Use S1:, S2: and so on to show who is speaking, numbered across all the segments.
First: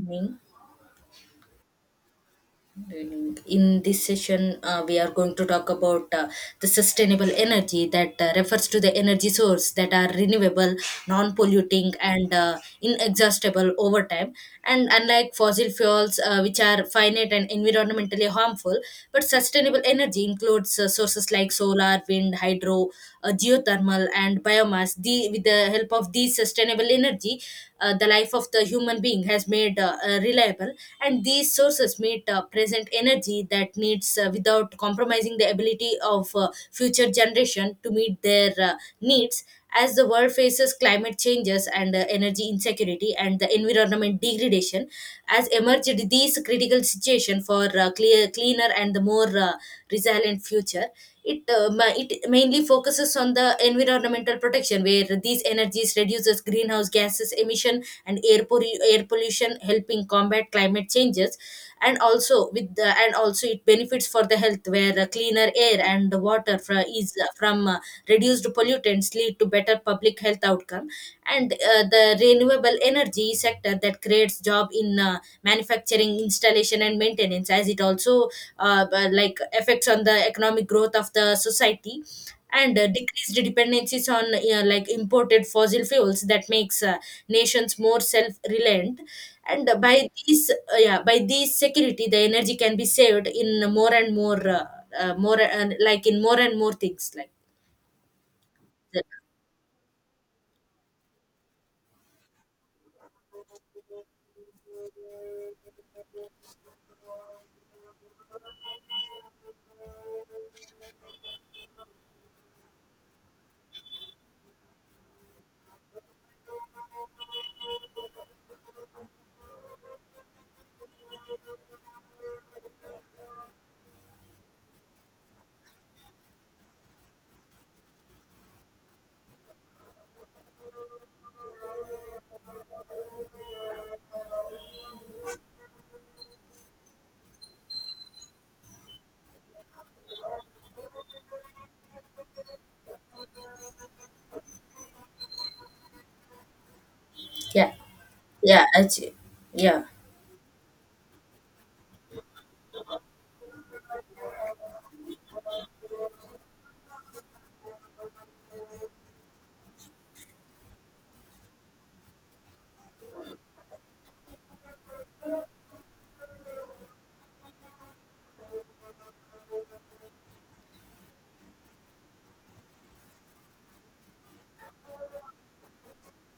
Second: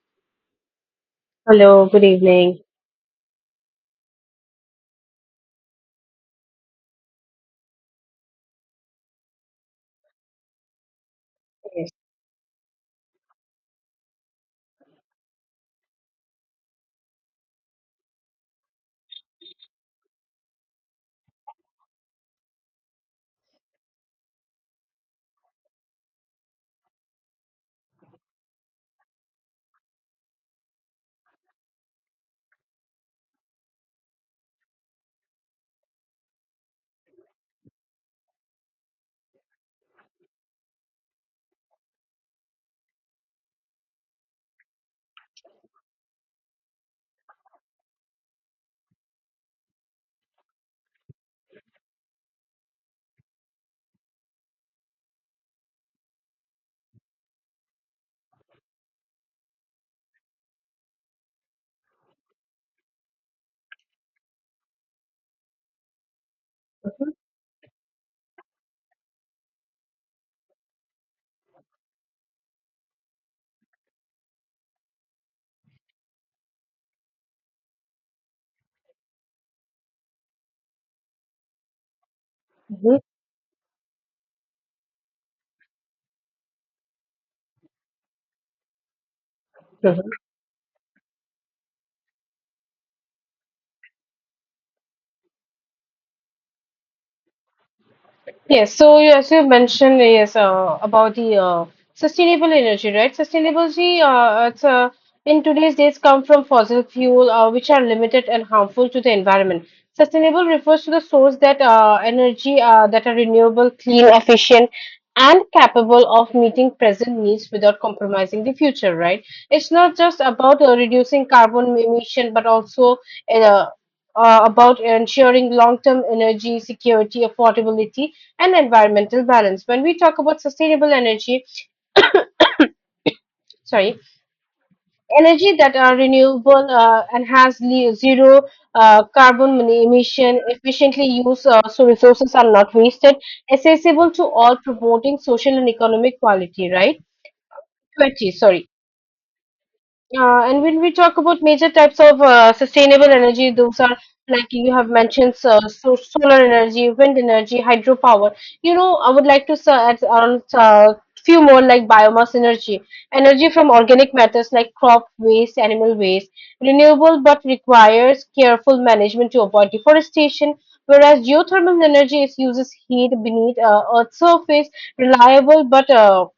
S1: Evening.
S2: Hello, good evening.
S1: Good evening. In this session, we are going to talk about the sustainable energy that refers to the energy source that are renewable,
S2: Yes.
S1: non-polluting, and inexhaustible over time. And unlike fossil fuels, which are finite and environmentally harmful, but sustainable energy includes sources like solar, wind, hydro, geothermal, and biomass. With the help of these sustainable energy, the life of the human being has made reliable, and these sources meet present energy that needs, without compromising the ability of future generation to meet their needs as the world faces climate changes and energy insecurity and the environment degradation as emerged these critical situation for cleaner and the more resilient future. It it mainly focuses on the environmental protection where these energies reduces greenhouse gases emission and air pollution, helping combat climate changes. And also with the, and also it benefits for the health where cleaner air and water fra- is from reduced pollutants lead to better public health outcome. And the renewable energy sector that creates job in manufacturing installation and maintenance, as it also but like effects on the economic growth of the society. And
S2: Hmm.
S1: decreased dependencies on like imported fossil fuels, that makes nations more self-reliant. And by these yeah, by these security the energy can be saved in more and more more, like in more and more things like
S2: Yes, so
S1: that.
S2: as you mentioned, yes, about the sustainable energy, right? Sustainability, it's, in today's days, come from fossil fuel, which are limited and harmful to the environment. Sustainable refers to the source that, energy, that are renewable, clean, efficient, and capable of meeting present needs without compromising the future, right? It's not just about reducing carbon emission, but also, uh, about ensuring long-term energy security, affordability, and environmental balance. When we talk about sustainable energy, sorry, energy that are renewable, and has zero, carbon emission, efficiently used, so resources are not wasted, accessible to all, promoting social and economic quality, right?
S1: Yeah.
S2: 20,
S1: Yeah,
S2: sorry.
S1: actually. Yeah
S2: And when we talk about major types of sustainable energy, those are, like you have mentioned, so solar energy, wind energy, hydropower. You know, I would like to add on a few more, like biomass energy, energy from organic matters like crop waste, animal waste, renewable but requires careful management to avoid deforestation. Whereas geothermal energy is uses heat beneath, Earth's surface, reliable but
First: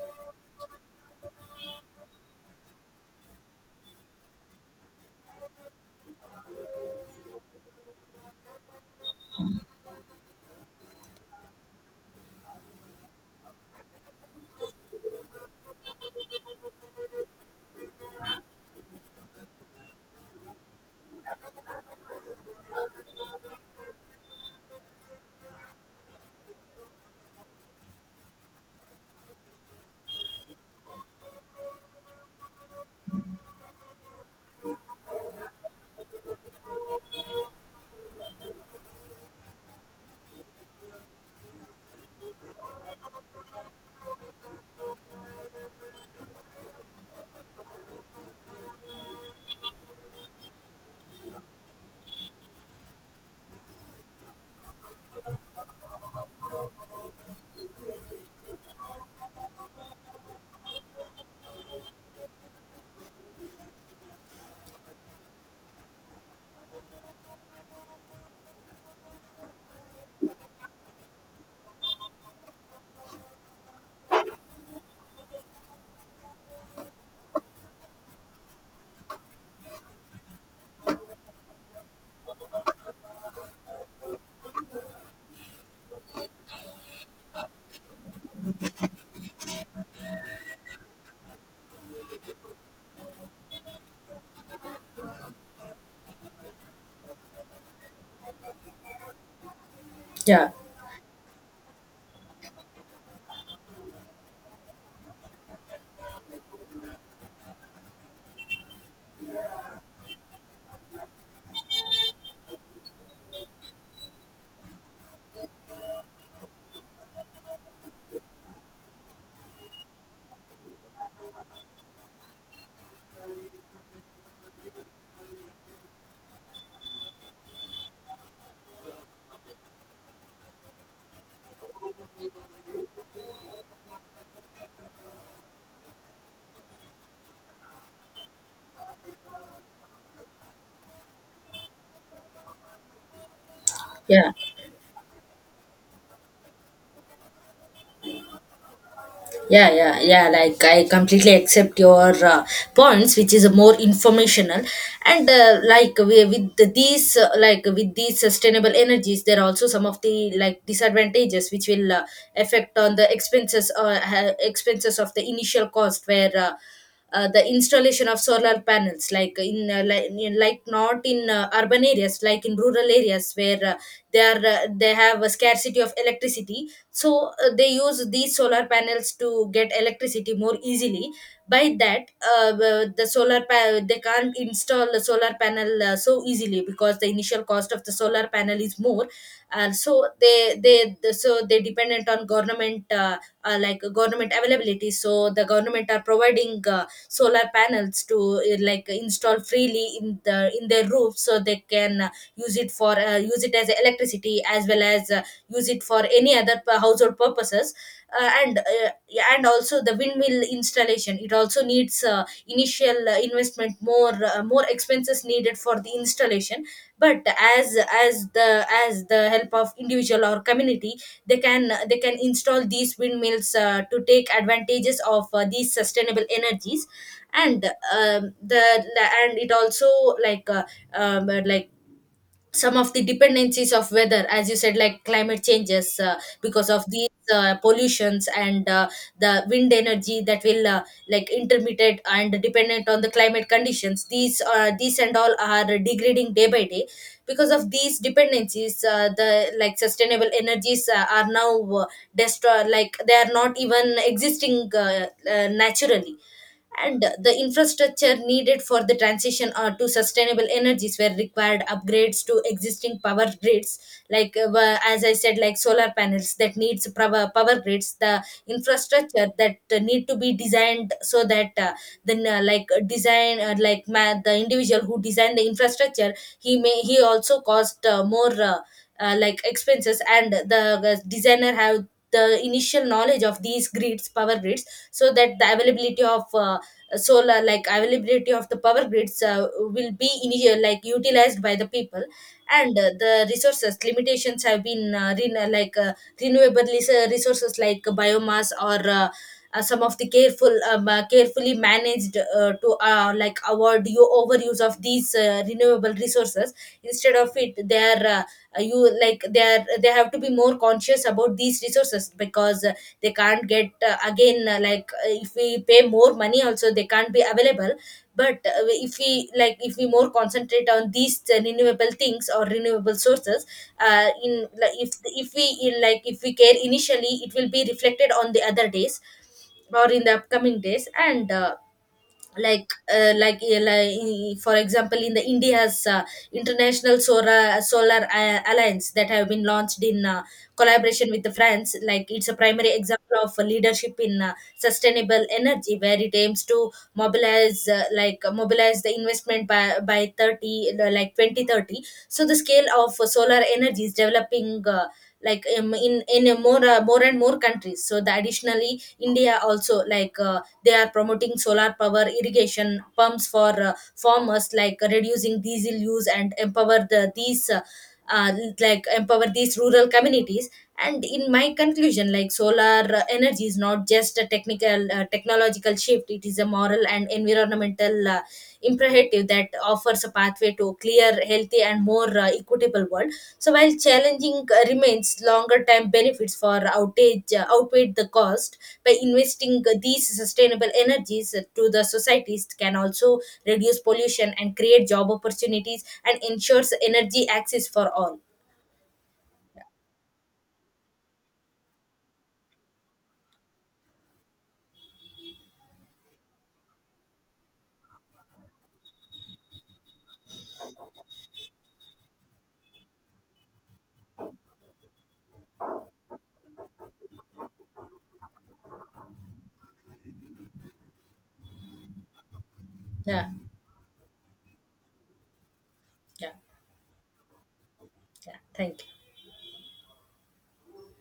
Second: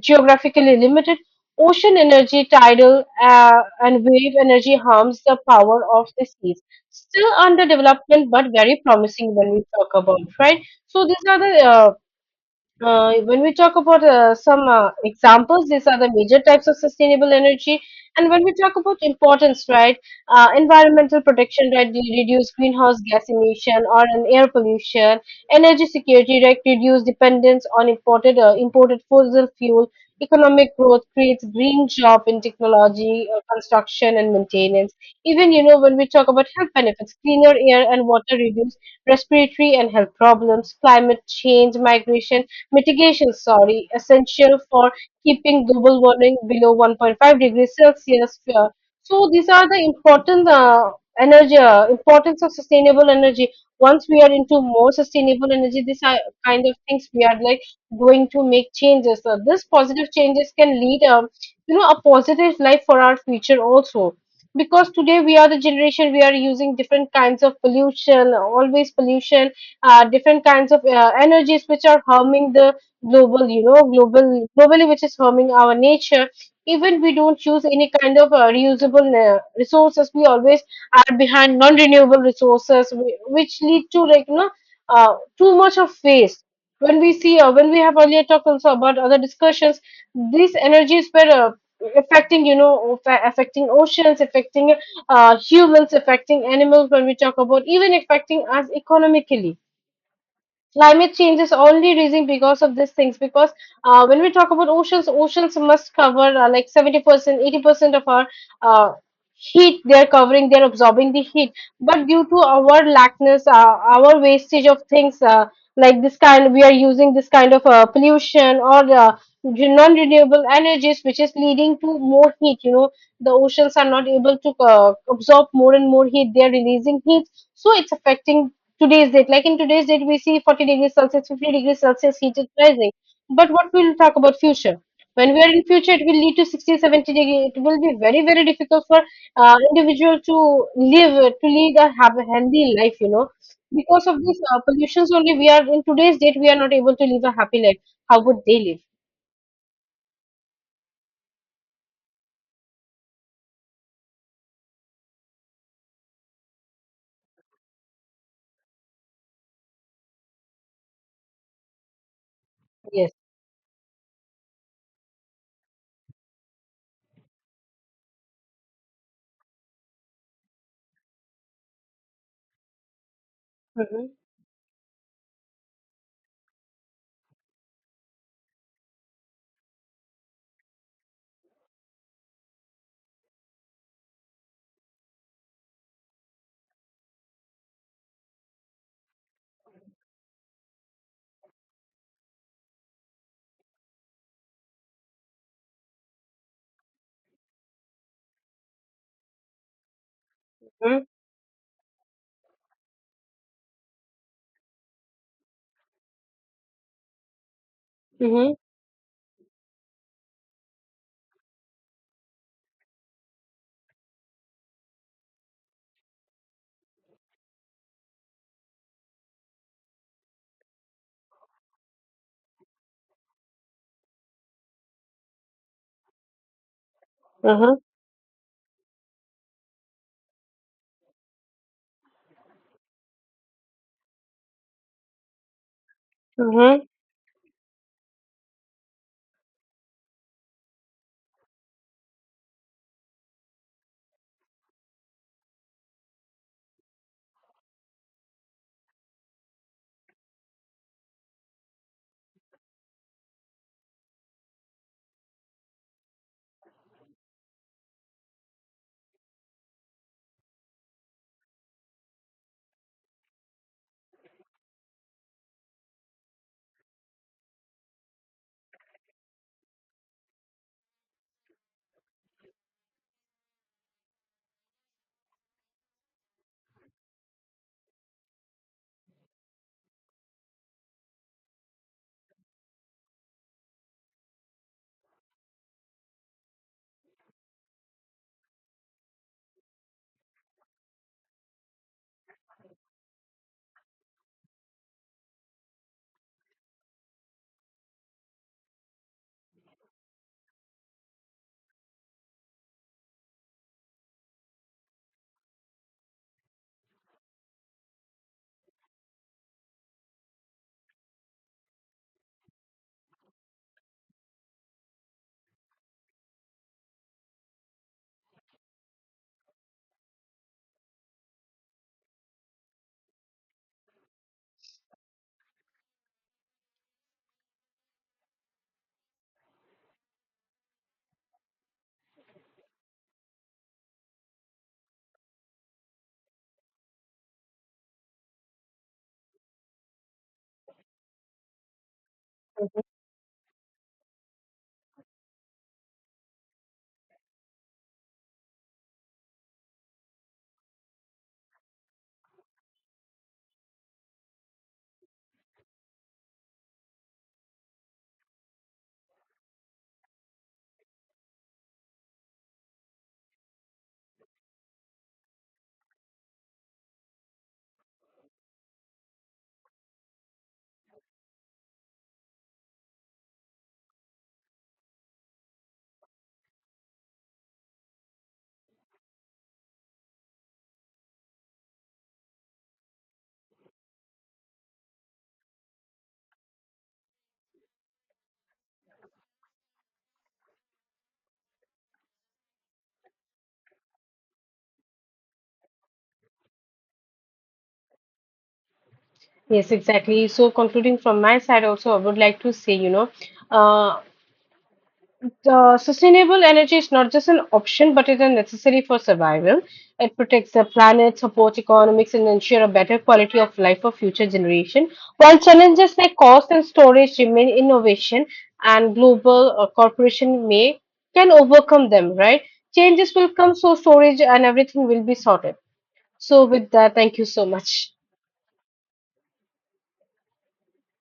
S2: geographically limited. Ocean energy, tidal, and wave energy harms the power of the seas. Still under development, but very promising when we talk about, right? So these are the, when we talk about some examples, these are the major types of sustainable energy. And when we talk about importance, right, environmental protection, right, reduce greenhouse gas emission or an air pollution, energy security, right, reduce dependence on imported fossil fuel, economic growth creates green job in technology, construction and maintenance. Even, you know, when we talk about health benefits, cleaner air and water reduce respiratory and health problems, climate change, migration mitigation, sorry, essential for keeping global warming below 1.5 degrees Celsius. So these are the important, energy, importance of sustainable energy. Once we are into more sustainable energy, these are kind of things we are, like, going to make changes. So this positive changes can lead, a positive life for our future also, because today we are the generation, we are using different kinds of pollution, always pollution, different kinds of energies which are harming the globally, which is harming our nature. Even we don't use any kind of reusable resources, we always are behind non-renewable resources, which lead to, like, too much of waste. When we have earlier talked also about other discussions, these energies were affecting, affecting oceans, affecting humans, affecting animals, when we talk about, even affecting us economically.
S1: yeah.
S2: Climate change is only raising because of these things, because, when we talk about oceans must cover, like 70%, 80% of our uh, heat. They're covering, they're absorbing the heat, but due to our lackness, our wastage of things, like this kind, we are using this kind of pollution or non-renewable energies, which is leading to more heat, you know. The oceans are not able to absorb more and more heat, they are releasing heat, so it's affecting today's date. Like in today's date, we see 40 degrees Celsius, 50 degrees Celsius, heat is rising. But what we'll talk about future. When we are in future, it will lead to 60, 70 degree. It will be very, very difficult for individual to live, to lead, a have a healthy life, you know. Because of
S1: Yeah.
S2: this, pollutions only, we are in today's date, we are not able to live a happy life. How would they live?
S1: Yeah, yeah, yeah. Like I completely accept your points, which is more informational, and like we, with these, like with these sustainable energies, there are also some of the like disadvantages which will affect on
S2: Yes.
S1: the expenses or expenses of the initial cost where. The installation of solar panels, like in like not in urban areas, like in rural areas where
S2: Mm-hmm.
S1: they have a scarcity of electricity. So they use these solar panels to get electricity more easily. By that they can't install the solar panel so easily because the initial cost of the solar panel is more. And so so they dependent on government, like government availability. So the government are providing solar panels to like install freely in the in their roof, so they can use it as electricity as well as use it for any other household purposes.
S2: Mm-hmm.
S1: And Yeah, and also the windmill installation, it also needs initial investment, more more expenses needed for the installation. But as the help of individual or community, they can install these windmills to take advantages of these sustainable energies. And
S2: Uh-huh.
S1: the and it also like uh, like some of the dependencies of weather, as you said, like climate changes, because
S2: Uh-huh.
S1: of these pollutions and the wind energy, that will like intermittent and dependent on the climate conditions. These these and all are degrading day by day because of these dependencies. The like sustainable energies are now destroyed, like they are not even existing naturally. And the infrastructure needed for the transition to sustainable energies were required upgrades to existing power grids. Like, as I said, like solar panels that needs power, power grids, the infrastructure that need to be designed so that then like design like ma- the individual who designed the infrastructure, he may, he also cost more like expenses. And the designer have the initial knowledge of these grids, power grids, so that the availability of solar like availability of the power grids will be initial, like utilized by the people. And the resources limitations have been renewable resources, like biomass or some of the careful, carefully managed to like avoid you overuse of these renewable resources. Instead of it, they are you like they are, they have to be more conscious about these resources, because they can't get again, like, if we pay more money also, they can't be available. But if we, like if we more concentrate on these renewable things or renewable sources, in like, if we in, like if we care initially, it will be reflected on the other days or in the upcoming days. And like for example, in the India's international solar alliance that have been launched in collaboration with the France, like it's a primary example of leadership in sustainable energy, where it aims to mobilize mobilize the investment by 30 like 2030. So the scale of solar energy is developing, in a more more and more countries. So the additionally India also, like they are promoting solar power irrigation pumps for farmers, like reducing diesel use and empower the these uh, like empower these rural communities. And in my conclusion, like solar energy is not just a technical, technological shift, it is a moral and environmental imperative that offers a pathway to a clear, healthy and more equitable world. So while challenging remains, longer term benefits for outage outweigh the cost. By investing these sustainable energies to the societies can also reduce pollution and create job opportunities and ensures energy access for all.
S2: Yes, exactly. So concluding from my side also, I would like to say, you know, uh, the sustainable energy is not just an option, but it is necessary for survival. It protects the planet, supports economics, and ensure a better quality of life for future generation. While challenges like cost and storage remain, innovation and global corporation may can overcome them. Right? Changes
S1: Yeah,
S2: will come, so storage and everything will be sorted.
S1: yeah,
S2: So with that, thank you so much.
S1: yeah. Thank you.